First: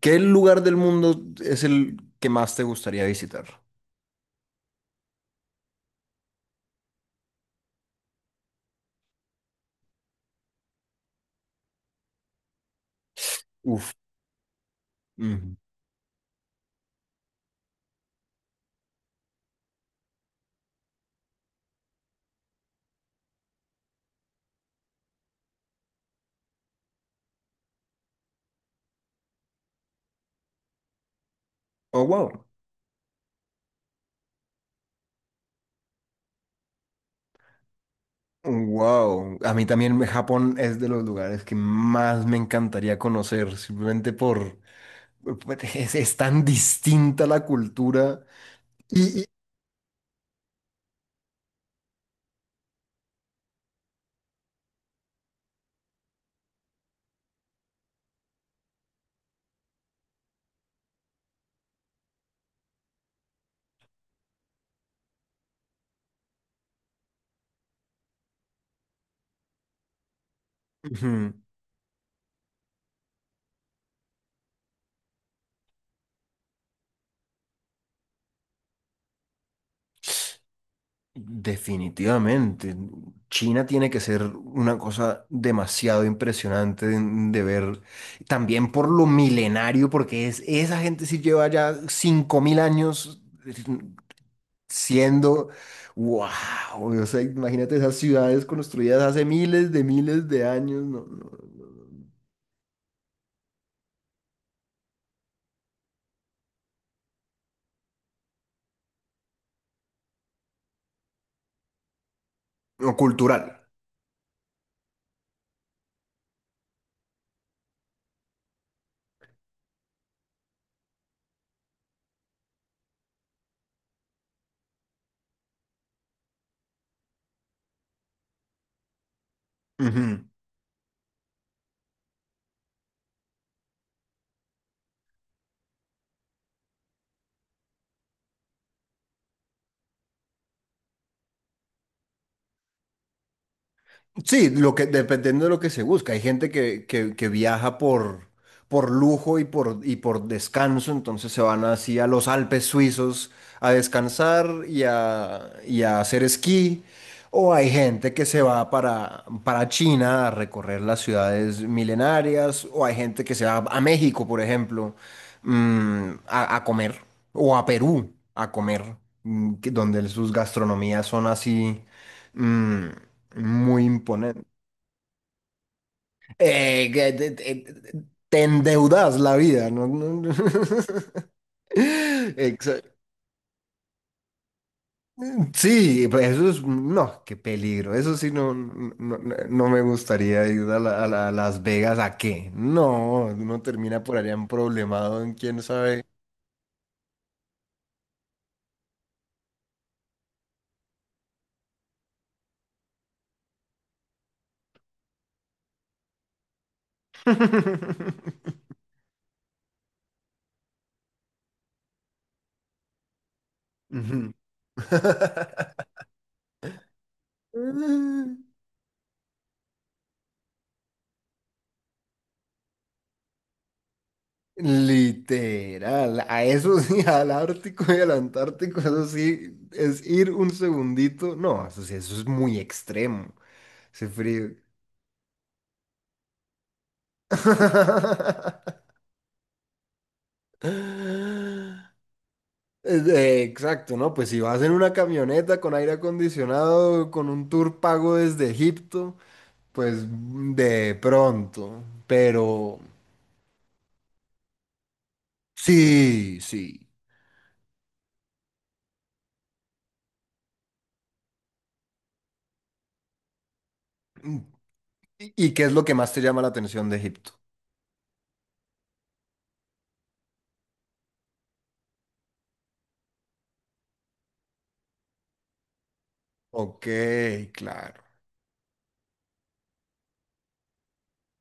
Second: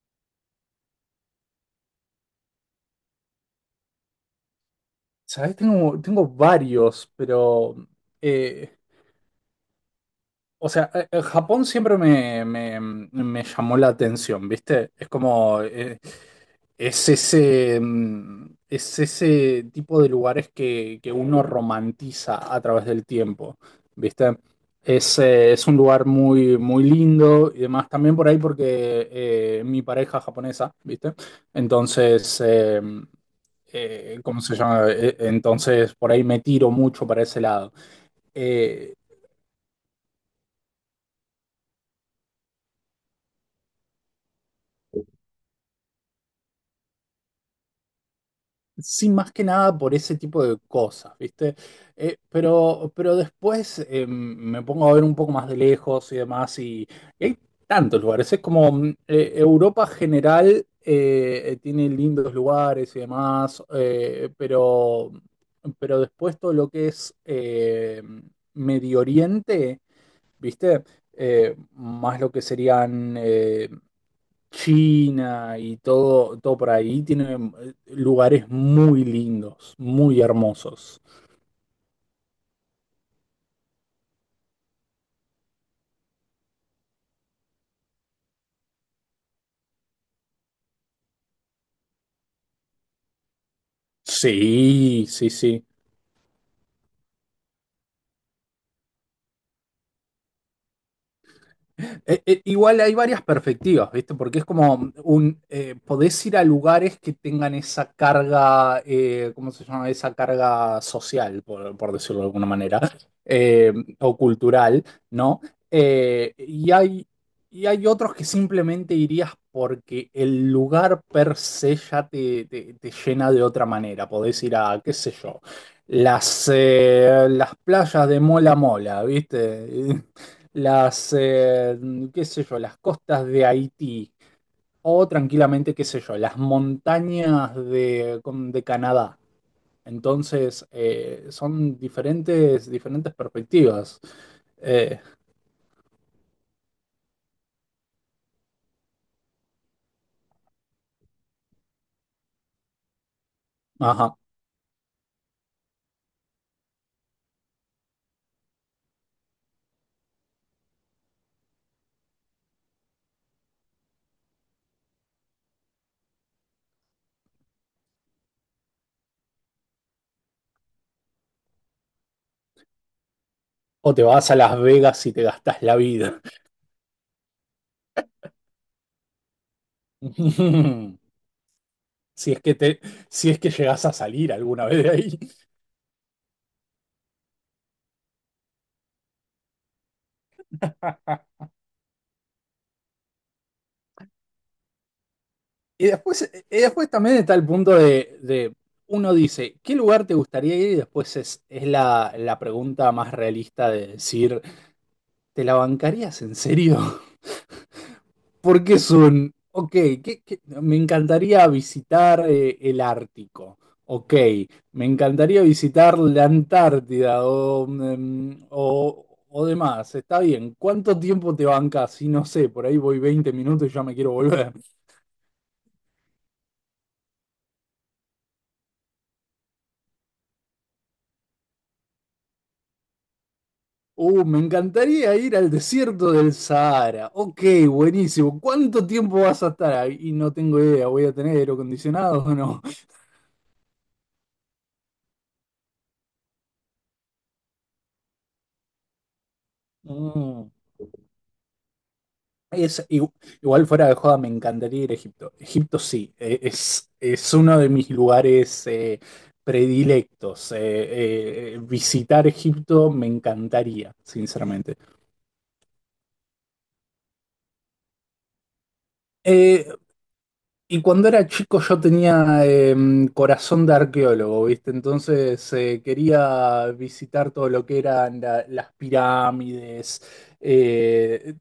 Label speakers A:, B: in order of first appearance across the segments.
A: ¿Qué lugar del mundo es el que más te gustaría visitar?
B: ¿Sabes? Tengo varios, pero eh, o sea, Japón siempre me llamó la
A: Uf.
B: atención, ¿viste? Es
A: Ujú.
B: como, es ese, es ese tipo de lugares que uno romantiza a través del tiempo, ¿viste? Es un lugar muy, muy lindo y demás, también por ahí porque mi pareja es japonesa, ¿viste?
A: Oh,
B: Entonces,
A: wow.
B: ¿cómo se llama? Entonces, por ahí me tiro mucho para ese lado. Eh,
A: Wow. A mí también Japón es de los lugares que más me encantaría conocer, simplemente por... Es tan distinta la cultura.
B: Sí,
A: Y, y-
B: más que nada por ese tipo de cosas, ¿viste? Pero después me pongo a ver un poco más de lejos y demás, y hay tantos lugares. Es como Europa general tiene lindos lugares y demás, pero después todo lo que es Medio Oriente, ¿viste?
A: Ujú.
B: Más lo que serían China y todo, todo por ahí, tiene lugares muy lindos, muy hermosos.
A: Definitivamente. China tiene que ser una cosa demasiado impresionante de ver. También por lo milenario, porque esa gente sí lleva ya 5.000 años
B: Sí, sí,
A: siendo...
B: sí.
A: ¡Wow! O sea, imagínate esas ciudades construidas hace miles de años. No, no, no.
B: Igual hay varias perspectivas, ¿viste? Porque es como podés ir a lugares que tengan esa carga, ¿cómo se llama? Esa carga social, por decirlo de alguna manera,
A: No. Cultural.
B: eh, o cultural, ¿no? Eh, y hay, y hay otros que simplemente irías porque el lugar per se ya te llena de otra manera. Podés ir a, qué sé yo, las playas de Mola Mola, ¿viste?
A: Ujú.
B: las, eh, qué sé yo, las costas de Haití o tranquilamente, qué sé yo, las montañas de, de Canadá. Entonces, son diferentes, diferentes perspectivas.
A: Sí, lo que,
B: Eh,
A: dependiendo de lo que se busca. Hay gente que viaja por lujo y por descanso, entonces se van así a los Alpes suizos a
B: ajá.
A: descansar y a hacer esquí. O hay gente que se va para China a recorrer las ciudades milenarias. O hay gente que se va a México, por ejemplo, mm, a comer. O a Perú a comer, mm, donde sus gastronomías son así. Mm, muy
B: O te vas a
A: imponente.
B: Las Vegas y te gastas la vida.
A: Que te endeudas la vida, ¿no?
B: Si es que te,
A: Exa-
B: si es que llegas a salir alguna vez de ahí.
A: Sí, pues eso es, no, qué peligro. Eso sí, no me gustaría ir a, a Las Vegas a qué. No, uno termina por allá en problemado en quién
B: Y
A: sabe.
B: después, y después también está el punto uno dice, ¿qué lugar te gustaría ir? Y después es la pregunta más realista de decir, ¿te la bancarías en serio? Porque es ok, me encantaría visitar el Ártico, ok,
A: Ujú.
B: me encantaría visitar la Antártida o o, demás, está bien, ¿cuánto tiempo te bancas? Si no sé, por ahí voy 20 minutos y ya me quiero volver.
A: Literal, a eso sí, al Ártico y al Antártico, eso sí, es ir un segundito. No, eso sí, eso es muy extremo, ese
B: Me
A: frío.
B: encantaría ir al desierto del Sahara. Ok, buenísimo. ¿Cuánto tiempo vas a estar ahí? Y no tengo idea. ¿Voy a tener aire acondicionado o no?
A: Exacto, ¿no? Pues si vas en una camioneta con aire acondicionado, con un tour pago desde Egipto, pues
B: Mm.
A: mm, de pronto. Pero
B: Es, igu- igual fuera de joda, me encantaría ir a Egipto. Egipto sí,
A: sí, sí.
B: es uno de mis lugares predilectos. Visitar Egipto me encantaría, sinceramente.
A: Y qué es lo que más te llama la atención de Egipto?
B: Eh, Y cuando era chico yo tenía corazón de arqueólogo, ¿viste? Entonces quería
A: Ok,
B: visitar todo lo que
A: claro.
B: eran las pirámides, eh,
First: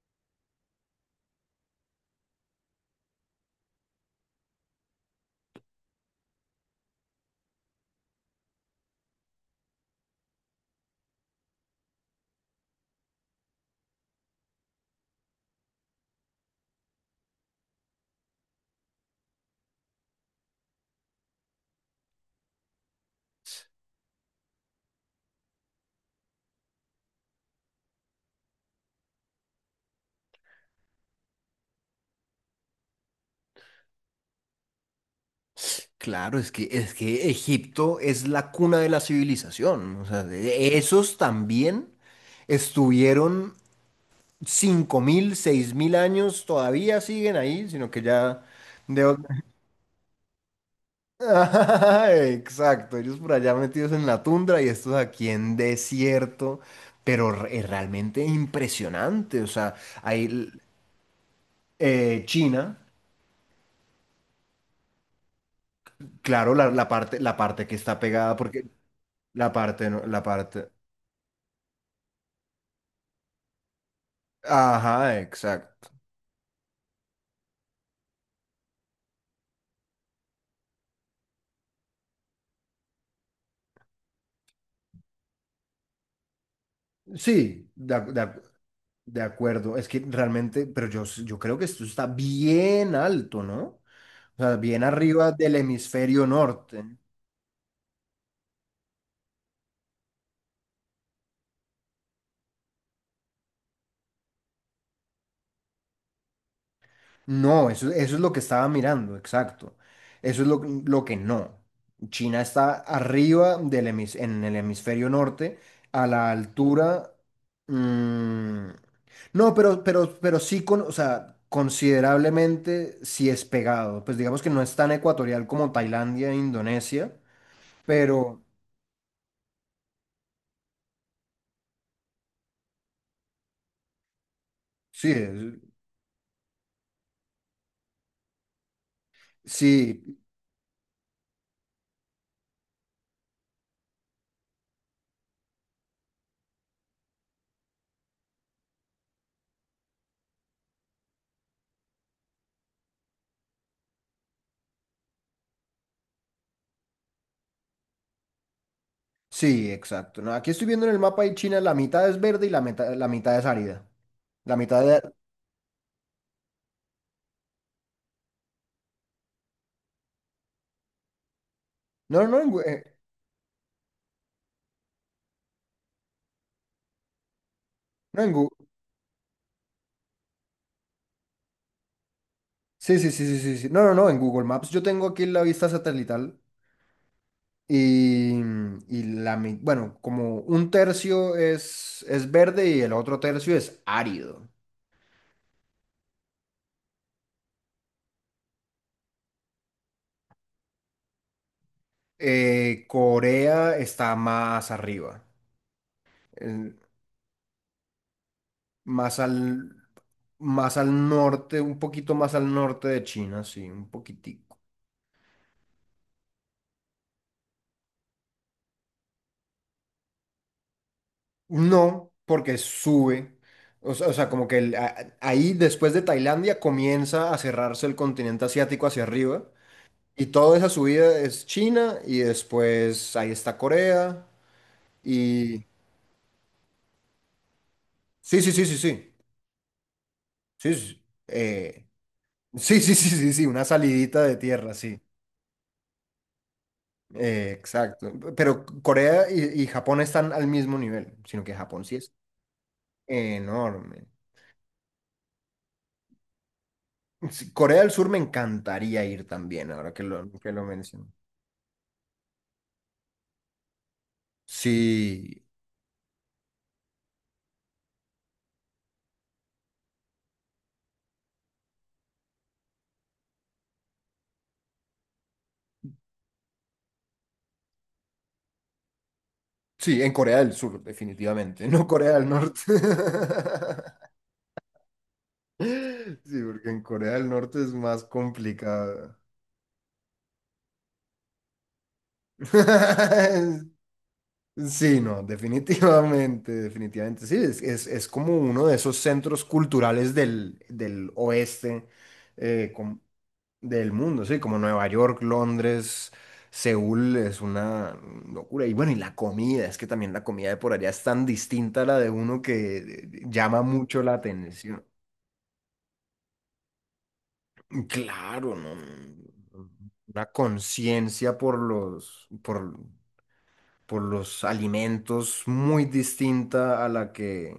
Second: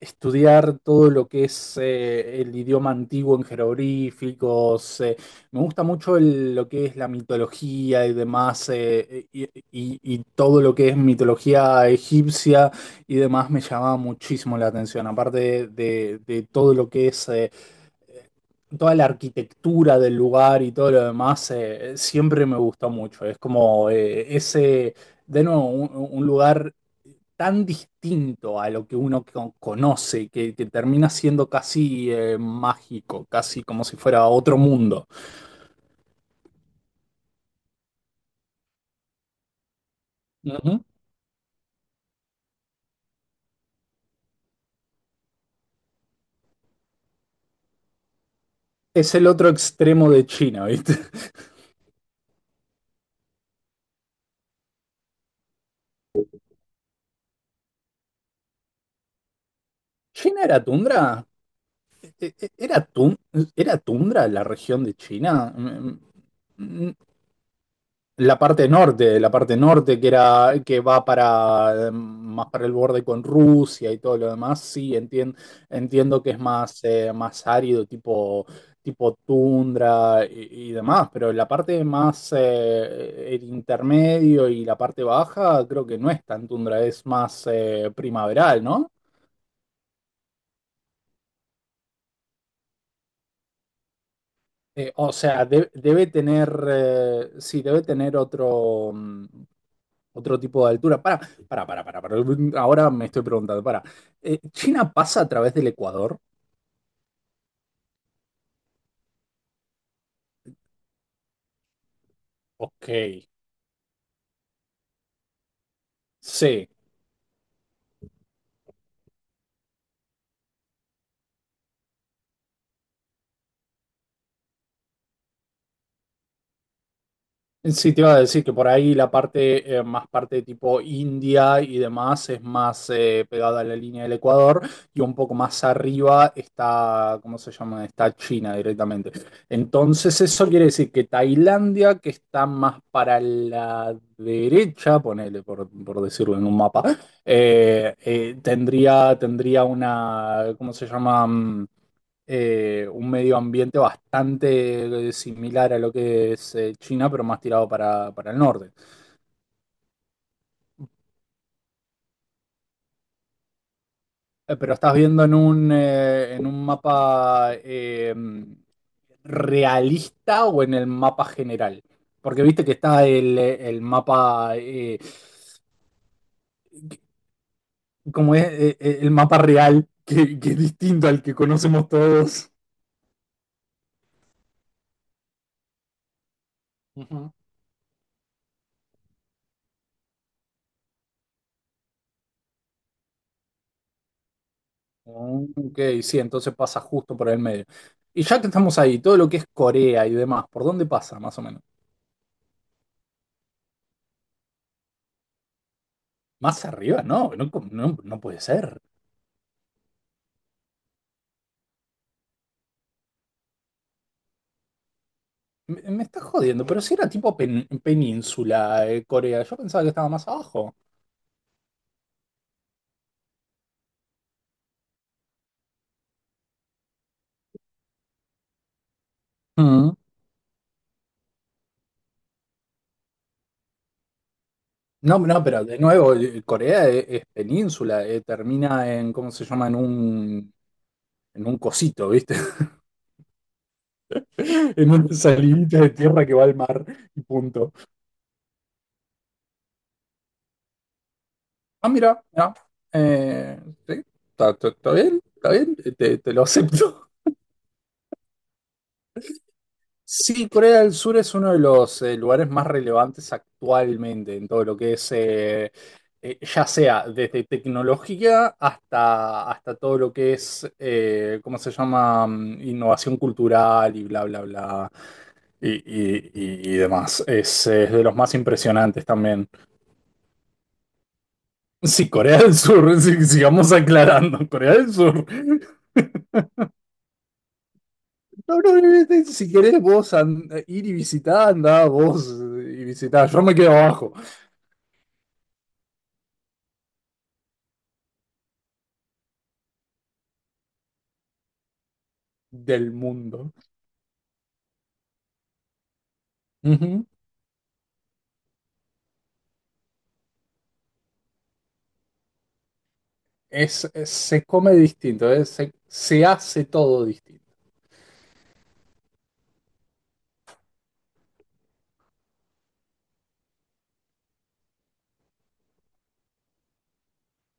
B: estudiar todo lo que es el idioma antiguo en jeroglíficos. Me gusta mucho lo que es la mitología y demás, y todo lo que es mitología egipcia y demás me llamaba muchísimo la atención, aparte de, de todo lo que es toda la arquitectura del lugar y todo lo demás, siempre me gustó mucho. Es como ese, de nuevo, un lugar tan distinto a lo que uno conoce, que termina siendo casi mágico, casi como si fuera otro mundo.
A: Claro, es que Egipto es la cuna de la civilización. O sea,
B: Ujú.
A: esos también estuvieron 5.000, 6.000 años, todavía siguen ahí, sino que ya...
B: Es
A: de-
B: el otro extremo de China, ¿viste?
A: Exacto, ellos por allá metidos en la tundra y estos aquí en desierto, pero es realmente impresionante. O sea,
B: ¿China
A: hay
B: era tundra? E- e- e,
A: China,
B: ¿Era, tun- Era tundra la región de China?
A: claro,
B: Mm,
A: la parte que está pegada, porque
B: la
A: la
B: parte
A: parte,
B: norte que
A: la
B: era
A: parte...
B: que va para más para el borde con Rusia y todo lo demás, sí,
A: Ajá, exacto.
B: entiendo que es más, más árido, tipo, tipo tundra y demás, pero la parte más el intermedio y la parte baja creo que no es tan tundra, es más
A: Sí,
B: primaveral, ¿no?
A: de acuerdo. Es que realmente, pero yo, yo creo que esto está bien alto, ¿no? O sea, bien
B: O
A: arriba
B: sea,
A: del
B: debe
A: hemisferio
B: tener,
A: norte.
B: sí, debe tener otro, otro tipo de altura. Ahora me estoy preguntando, para. ¿China pasa a través del Ecuador?
A: No, eso es lo que estaba mirando, exacto. Eso es lo que no. China está
B: Ok,
A: arriba del en el hemisferio norte, a la
B: sí.
A: altura. Mm, no, pero sí con, o sea, considerablemente sí es pegado. Pues digamos que no es tan ecuatorial como Tailandia e Indonesia.
B: Sí, te iba a
A: Pero
B: decir que por ahí la parte, más parte tipo India y demás es más pegada a la línea del Ecuador y
A: sí,
B: un poco más arriba está, ¿cómo se llama? Está China directamente.
A: sí,
B: Entonces eso quiere decir que Tailandia, que está más para la derecha, ponele por decirlo en un mapa, tendría una, ¿cómo se llama? Un medio ambiente bastante similar a lo que es China, pero más tirado para el norte.
A: sí, exacto. No, aquí estoy viendo en el mapa y China la mitad es verde y la mitad es árida. La
B: Pero
A: mitad
B: estás
A: de...
B: viendo en en un mapa realista o en el mapa general.
A: No, no, no,
B: Porque viste que está el mapa,
A: no en
B: como es
A: Google.
B: El mapa real, que es distinto al que conocemos todos.
A: Sí, sí, sí, sí, sí, sí. No, no, no, en Google Maps yo tengo aquí la vista satelital
B: Ujú.
A: y, bueno, como un tercio es verde y el otro tercio es árido.
B: Ok, sí, entonces pasa justo por el medio. Y ya que estamos ahí, todo lo que es Corea y demás, ¿por dónde pasa más o menos?
A: Corea está más arriba,
B: Más
A: el-
B: arriba, no, no, no, no puede ser.
A: más al... Más al norte, un poquito más al norte de China, sí, un poquitico.
B: Me estás jodiendo, pero si era tipo península de Corea, yo pensaba que estaba más abajo.
A: No, porque sube. O sea, como que ahí después de Tailandia comienza a cerrarse el continente asiático hacia arriba.
B: Mm.
A: Y toda esa subida es China y después ahí está Corea.
B: No, no,
A: Y...
B: pero de nuevo, Corea es, península,
A: Sí, sí, sí, sí,
B: termina
A: sí.
B: en, ¿cómo se llama?
A: Sí, sí,
B: En un cosito, ¿viste?
A: sí, sí, sí, sí, sí, una salidita de tierra,
B: En
A: sí.
B: una salidita de tierra que va al mar y punto.
A: Exacto. Pero Corea y Japón están al mismo nivel, sino que Japón
B: Ah,
A: sí es
B: mira, mira, eh, sí,
A: enorme.
B: está, está bien, te, te lo acepto.
A: Sí, Corea del Sur me encantaría ir también, ahora
B: Sí,
A: que lo
B: Corea del
A: menciono.
B: Sur es uno de los lugares más relevantes actualmente en todo lo que es,
A: Sí,
B: ya sea desde tecnología hasta, hasta todo lo que es, ¿cómo se llama? Innovación cultural y bla, bla, bla, y demás. Es de los más impresionantes también.
A: sí, en Corea del Sur, definitivamente, no
B: Sí,
A: Corea del
B: Corea del
A: Norte.
B: Sur, sí, sigamos aclarando, Corea del Sur.
A: Sí, porque en Corea del Norte es más
B: No, no,
A: complicado.
B: si querés vos ir y visitar, andá vos y visitá, yo me quedo abajo.
A: Sí, no, definitivamente, definitivamente. Sí, es como uno de esos centros culturales del, del oeste, eh,
B: Del mundo.
A: del mundo, sí, como Nueva York, Londres,
B: Ujú.
A: Seúl es una locura. Y bueno, y la comida, es que también la comida de por allá es tan distinta a la de uno que llama
B: Es,
A: mucho la
B: se come
A: atención.
B: distinto, se, se hace todo distinto.
A: Claro, no, no, una conciencia por los alimentos muy distinta a la que...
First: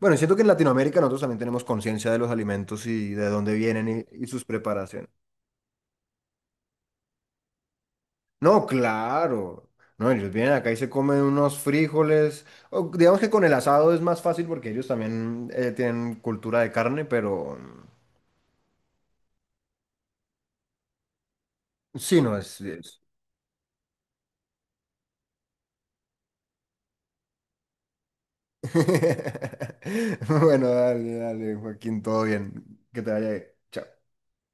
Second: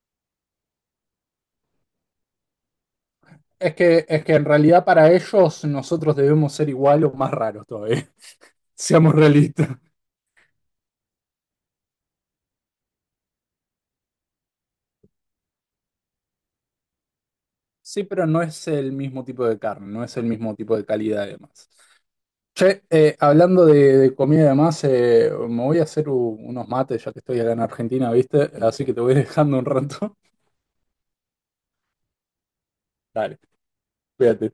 A: Bueno, siento que en Latinoamérica nosotros también tenemos conciencia de los alimentos y de dónde vienen y
B: Es
A: y
B: que
A: sus
B: en realidad
A: preparaciones.
B: para ellos nosotros debemos ser igual o más raros todavía,
A: No,
B: seamos
A: claro.
B: realistas.
A: No, ellos vienen acá y se comen unos frijoles. O digamos que con el asado es más fácil porque ellos también tienen cultura de carne, pero mm,
B: Sí, pero no es el mismo tipo de carne, no es el mismo tipo de calidad además.
A: sí, no es,
B: Che,
A: es-
B: hablando de comida y demás, me voy a hacer unos mates ya que estoy acá en Argentina, ¿viste? Así que te voy dejando un rato.
A: Bueno, dale, dale, Joaquín, todo bien. Que te vaya
B: Dale,
A: bien. Chao.
B: cuídate.